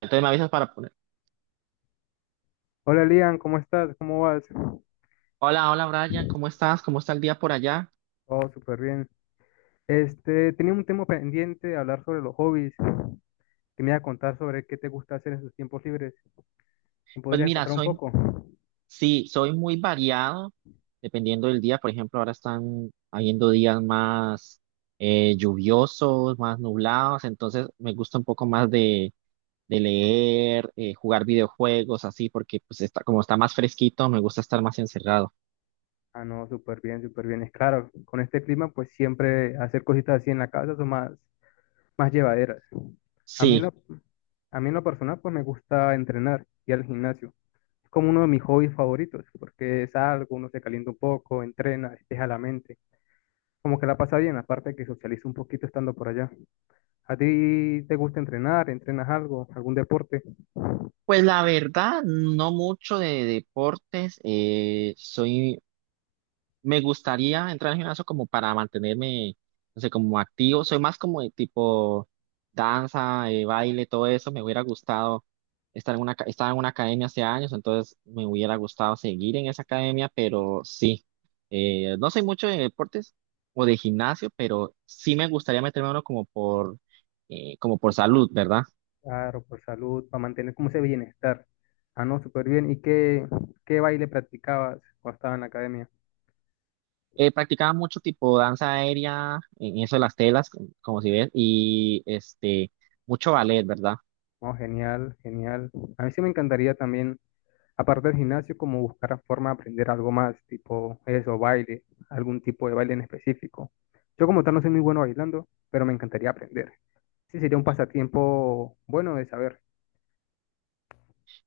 Entonces me avisas para poner. Hola Lian, ¿cómo estás? ¿Cómo vas? Hola, hola Brian, ¿cómo estás? ¿Cómo está el día por allá? Oh, súper bien. Tenía un tema pendiente de hablar sobre los hobbies, que me iba a contar sobre qué te gusta hacer en tus tiempos libres. ¿Me Pues podrías mira, contar un poco? sí, soy muy variado dependiendo del día. Por ejemplo, ahora están habiendo días más lluviosos, más nublados. Entonces me gusta un poco más de leer, jugar videojuegos, así, porque como está más fresquito, me gusta estar más encerrado. Ah, no, súper bien, súper bien. Es claro, con este clima, pues siempre hacer cositas así en la casa son más llevaderas. A mí en Sí, lo, a mí en lo personal, pues me gusta entrenar y al gimnasio. Es como uno de mis hobbies favoritos, porque es algo uno se calienta un poco, entrena, despeja la mente. Como que la pasa bien, aparte que socializa un poquito estando por allá. ¿A ti te gusta entrenar? ¿Entrenas algo? ¿Algún deporte? pues la verdad, no mucho de deportes. Soy Me gustaría entrar al gimnasio como para mantenerme, no sé, como activo. Soy más como de tipo danza, baile, todo eso. Me hubiera gustado estar en estaba en una academia hace años, entonces me hubiera gustado seguir en esa academia, pero sí. No soy mucho de deportes o de gimnasio, pero sí me gustaría meterme a uno como por salud, ¿verdad? Claro, por salud, para mantener como ese bienestar. Ah, no, súper bien. ¿Qué baile practicabas cuando estabas en la academia? Practicaba mucho tipo danza aérea, en eso de las telas, como, como si ves, y este, mucho ballet, ¿verdad? Oh, genial, genial. A mí sí me encantaría también, aparte del gimnasio, como buscar la forma de aprender algo más, tipo eso, baile, algún tipo de baile en específico. Yo como tal no soy muy bueno bailando, pero me encantaría aprender. Sí, sería un pasatiempo bueno de saber.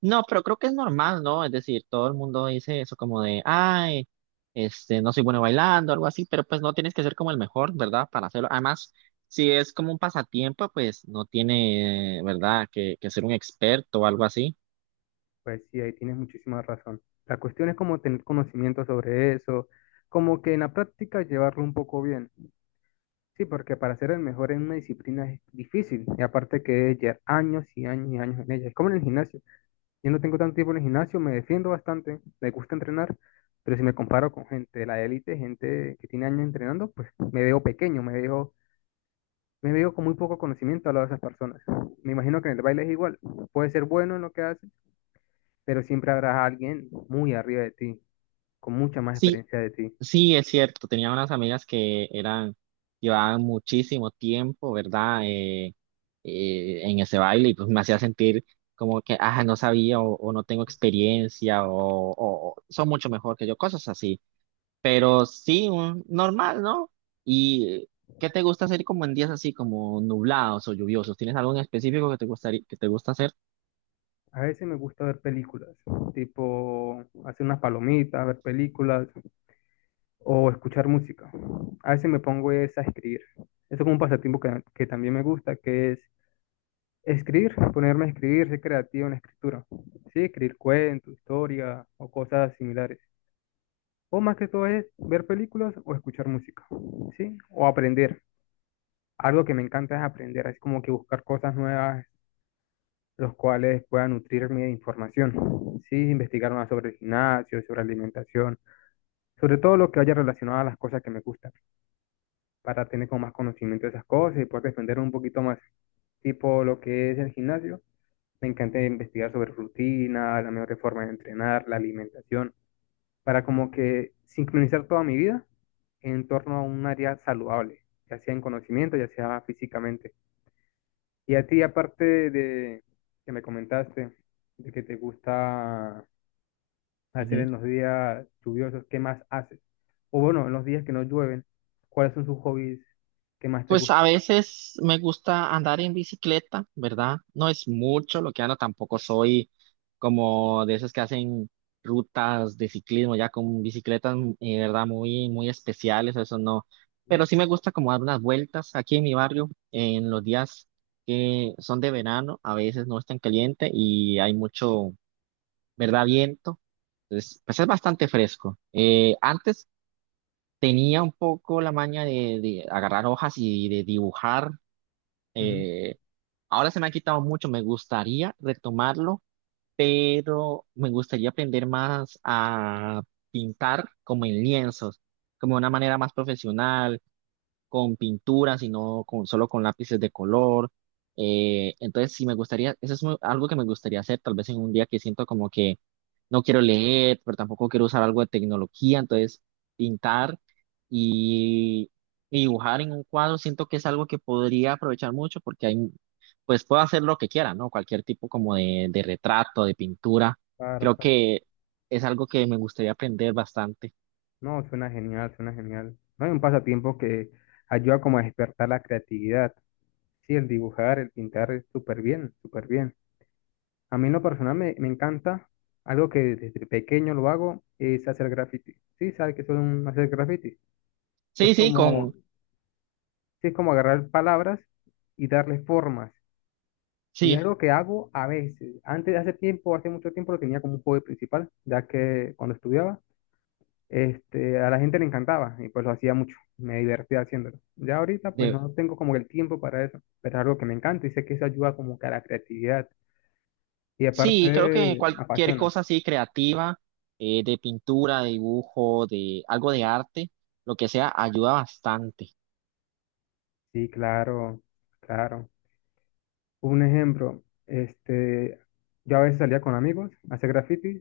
No, pero creo que es normal, ¿no? Es decir, todo el mundo dice eso como de, ay, este, no soy bueno bailando, algo así, pero pues no tienes que ser como el mejor, ¿verdad? Para hacerlo. Además, si es como un pasatiempo, pues no tiene, ¿verdad? Que ser un experto o algo así. Pues sí, ahí tienes muchísima razón. La cuestión es como tener conocimiento sobre eso, como que en la práctica llevarlo un poco bien. Sí, porque para ser el mejor en una disciplina es difícil, y aparte que es llevar años y años y años en ella. Es como en el gimnasio. Yo no tengo tanto tiempo en el gimnasio, me defiendo bastante, me gusta entrenar, pero si me comparo con gente de la élite, gente que tiene años entrenando, pues me veo pequeño, me veo con muy poco conocimiento a lado de esas personas. Me imagino que en el baile es igual. Puede ser bueno en lo que hace, pero siempre habrá alguien muy arriba de ti, con mucha más Sí, experiencia de ti. sí, es cierto. Tenía unas amigas que eran, llevaban muchísimo tiempo, ¿verdad? En ese baile y pues me hacía sentir como que, ah, no sabía o no tengo experiencia o son mucho mejor que yo, cosas así. Pero sí, un normal, ¿no? ¿Y qué te gusta hacer como en días así, como nublados o lluviosos? ¿Tienes algo en específico que te gustaría, que te gusta hacer? A veces me gusta ver películas, tipo hacer unas palomitas, ver películas o escuchar música. A veces me pongo es a escribir. Eso es como un pasatiempo que también me gusta, que es escribir, ponerme a escribir, ser creativo en la escritura. Sí, escribir cuentos, historias o cosas similares. O más que todo es ver películas o escuchar música, ¿sí? O aprender. Algo que me encanta es aprender, es como que buscar cosas nuevas los cuales puedan nutrirme de información. Sí, investigar más sobre el gimnasio, sobre alimentación, sobre todo lo que haya relacionado a las cosas que me gustan, para tener como más conocimiento de esas cosas y poder defender un poquito más. Tipo lo que es el gimnasio, me encanta investigar sobre rutina, la mejor forma de entrenar, la alimentación, para como que sincronizar toda mi vida en torno a un área saludable, ya sea en conocimiento, ya sea físicamente. Y a ti, aparte de que me comentaste, de que te gusta hacer en los días lluviosos, ¿qué más haces? O bueno, en los días que no llueven, ¿cuáles son sus hobbies que más te Pues gusta a hacer? veces me gusta andar en bicicleta, ¿verdad? No es mucho lo que ando, tampoco soy como de esos que hacen rutas de ciclismo ya con bicicletas, ¿verdad? Muy, muy especiales, eso no. ¿No? Pero sí me gusta como dar unas vueltas aquí en mi barrio en los días que son de verano, a veces no es tan caliente y hay mucho, ¿verdad? Viento. Entonces, pues es bastante fresco. Antes tenía un poco la maña de agarrar hojas y de dibujar Ujú. eh, ahora se me ha quitado mucho, me gustaría retomarlo, pero me gustaría aprender más a pintar como en lienzos, como de una manera más profesional, con pinturas y no con, solo con lápices de color. Entonces, sí me gustaría, eso es algo que me gustaría hacer, tal vez en un día que siento como que no quiero leer, pero tampoco quiero usar algo de tecnología, entonces pintar y, y dibujar en un cuadro siento que es algo que podría aprovechar mucho porque hay, pues puedo hacer lo que quiera, ¿no? Cualquier tipo como de retrato, de pintura, Claro, creo claro. que es algo que me gustaría aprender bastante. No, suena genial, suena genial. No hay un pasatiempo que ayuda como a despertar la creatividad. Sí, el dibujar, el pintar es súper bien, súper bien. A mí en lo personal me encanta, algo que desde pequeño lo hago, es hacer graffiti. Sí, ¿sabes qué son hacer graffiti? Es Sí, sí, como, sí, es como agarrar palabras y darle formas. Y es sí, algo que hago a veces. Antes, hace tiempo, hace mucho tiempo lo tenía como un hobby principal, ya que cuando estudiaba, a la gente le encantaba y pues lo hacía mucho. Me divertía haciéndolo. Ya ahorita pues de, no tengo como el tiempo para eso, pero es algo que me encanta y sé que eso ayuda como que a la creatividad y sí, creo que aparte cualquier apasiona. cosa así creativa, de pintura, de dibujo, de algo de arte, lo que sea, ayuda bastante. Sí, claro, claro. Un ejemplo, yo a veces salía con amigos a hacer graffiti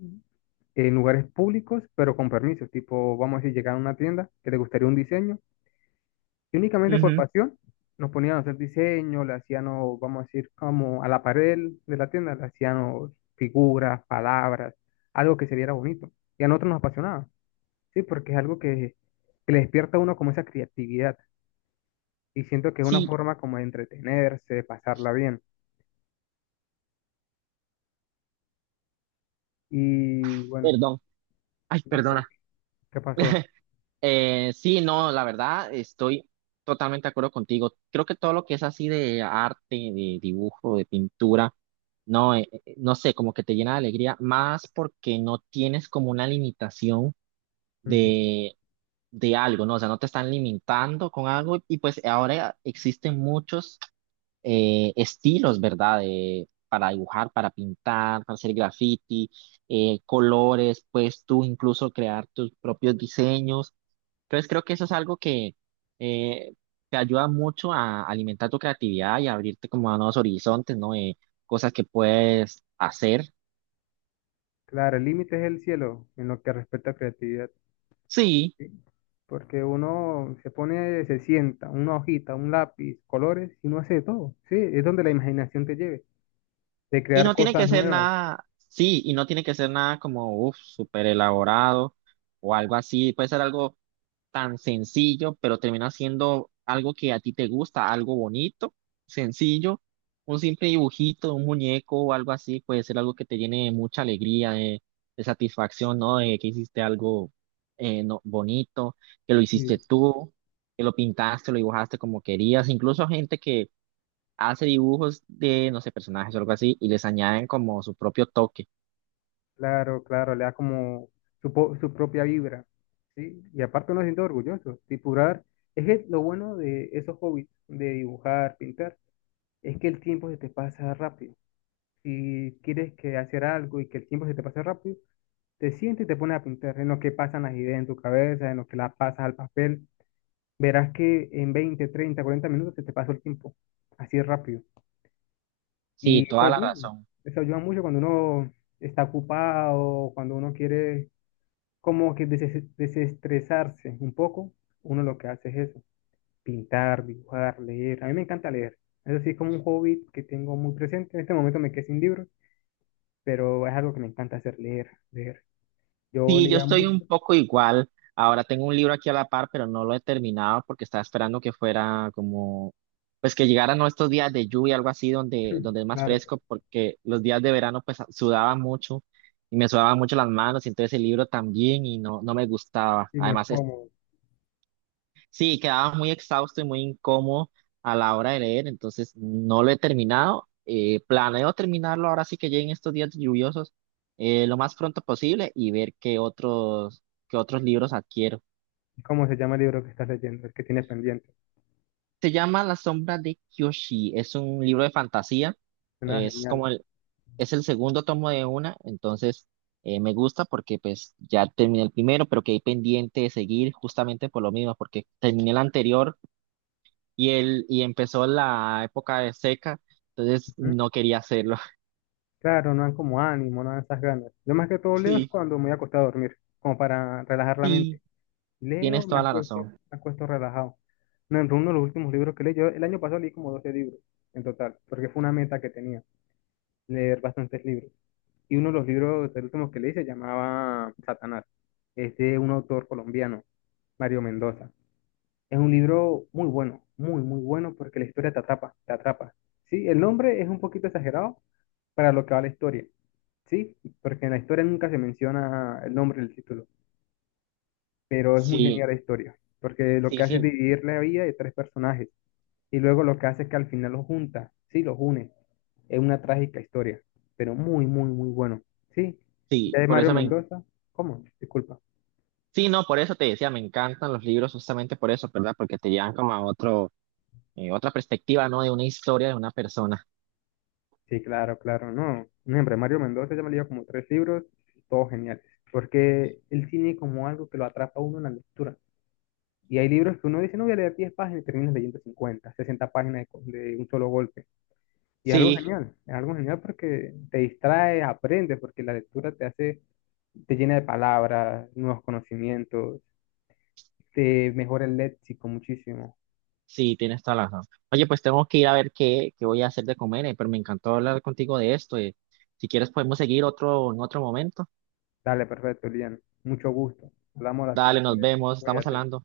en lugares públicos, pero con permisos. Tipo, vamos a decir, llegar a una tienda que le gustaría un diseño y únicamente por Ujú. pasión nos ponían a hacer diseño, le hacíamos, vamos a decir, como a la pared de la tienda, le hacíamos figuras, palabras, algo que se viera bonito. Y a nosotros nos apasionaba, sí, porque es algo que le despierta a uno como esa creatividad. Y siento que es una Sí, forma como de entretenerse, de pasarla bien. Y bueno, perdón, ay, no. perdona. ¿Qué pasó? Sí, no, la verdad, estoy totalmente de acuerdo contigo. Creo que todo lo que es así de arte, de dibujo, de pintura, no, no sé, como que te llena de alegría, más porque no tienes como una limitación Ujú. de, de algo, ¿no? O sea, no te están limitando con algo y pues ahora existen muchos. Estilos, ¿verdad? De- para dibujar, para pintar, para hacer graffiti, colores, pues tú incluso crear tus propios diseños. Entonces creo que eso es algo que eh, te ayuda mucho a alimentar tu creatividad y a abrirte como a nuevos horizontes, ¿no? Cosas que puedes hacer. Claro, el límite es el cielo en lo que respecta a creatividad, Sí. ¿sí? Porque uno se pone, se sienta, una hojita, un lápiz, colores, y uno hace de todo, ¿sí? Es donde la imaginación te lleve, de Y crear no tiene cosas que ser nuevas. nada, sí, y no tiene que ser nada como, uff, súper elaborado o algo así. Puede ser algo tan sencillo, pero termina siendo algo que a ti te gusta, algo bonito, sencillo. Un simple dibujito, un muñeco o algo así puede ser algo que te llene de mucha alegría, de satisfacción, ¿no? De que hiciste algo bonito, que lo hiciste Y tú que lo pintaste, lo dibujaste como querías, incluso gente que hace dibujos de, no sé, personajes o algo así y les añaden como su propio toque. claro, claro, le da como su, su propia vibra, ¿sí? Y aparte uno se siente orgulloso, dibujar. Es que lo bueno de esos hobbies, de dibujar, pintar, es que el tiempo se te pasa rápido. Si quieres que hacer algo y que el tiempo se te pase rápido, te sientes y te pones a pintar, en lo que pasan las ideas en tu cabeza, en lo que las pasas al papel, verás que en 20, 30, 40 minutos se te pasó el tiempo, así de rápido. Sí, Y toda la razón. eso ayuda mucho cuando uno está ocupado, cuando uno quiere como que desestresarse un poco, uno lo que hace es eso, pintar, dibujar, leer. A mí me encanta leer. Eso sí es como un hobby que tengo muy presente. En este momento me quedé sin libros, pero es algo que me encanta hacer, leer, leer. Yo Sí, yo leía estoy un mucho, poco igual. Ahora tengo un libro aquí a la par, pero no lo he terminado porque estaba esperando que fuera como, pues que llegaran ¿no? estos días de lluvia, algo así, donde, donde es más claro. fresco, porque los días de verano pues sudaba mucho y me sudaban mucho las manos, y entonces el libro también y no, no me gustaba. Y no es Además, cómodo. sí, quedaba muy exhausto y muy incómodo a la hora de leer, entonces no lo he terminado. Planeo terminarlo ahora sí que lleguen estos días lluviosos lo más pronto posible y ver qué otros libros adquiero. ¿Cómo se llama el libro que estás leyendo? El que tienes pendiente. Se llama La sombra de Kyoshi, es un libro de fantasía, Suena es como genial. el, es el segundo tomo de una, entonces me gusta porque pues ya terminé el primero, pero quedé pendiente de seguir justamente por lo mismo, porque terminé el anterior y empezó la época de seca, entonces Ujú. no quería hacerlo. Claro, no dan como ánimo, no dan esas ganas. Yo más que todo leo es Sí, cuando me voy a acostar a dormir, como para relajar la sí, mente. Leo, tienes toda la razón. me acuesto relajado. No, entre uno de los últimos libros que leí, yo el año pasado leí como 12 libros en total, porque fue una meta que tenía, leer bastantes libros. Y uno de los libros, el último que leí, se llamaba Satanás. Es de un autor colombiano, Mario Mendoza. Es un libro muy bueno, muy, muy bueno porque la historia te atrapa, te atrapa. Sí, el nombre es un poquito exagerado para lo que va la historia, sí, porque en la historia nunca se menciona el nombre del título, pero es muy Sí, genial la historia, porque lo sí, que hace es sí, dividir la vida de tres personajes y luego lo que hace es que al final los junta, sí, los une. Es una trágica historia, pero muy, muy, muy bueno. Sí, ya sí, de por Mario eso me, Mendoza, ¿cómo? Disculpa. sí, no, por eso te decía, me encantan los libros justamente por eso, ¿verdad? Porque te llevan como a otro, otra perspectiva, ¿no? De una historia de una persona. Sí, claro, claro, no. Un ejemplo, Mario Mendoza ya me leyó como tres libros, todos geniales. Porque el cine como algo que lo atrapa a uno en la lectura. Y hay libros que uno dice, no voy a leer 10 páginas y terminas leyendo 50, 60 páginas de, de un solo golpe. Y Sí, es algo genial porque te distrae, aprendes, porque la lectura te hace, te llena de palabras, nuevos conocimientos, te mejora el léxico muchísimo. sí, tienes toda la razón. Oye, pues tengo que ir a ver qué voy a hacer de comer, pero me encantó hablar contigo de esto. Eh. Si quieres podemos seguir otro en otro momento. Dale, perfecto, Lian. Mucho gusto. Hablamos a la Dale, siguiente nos vez. vemos, estamos Cuídate. hablando.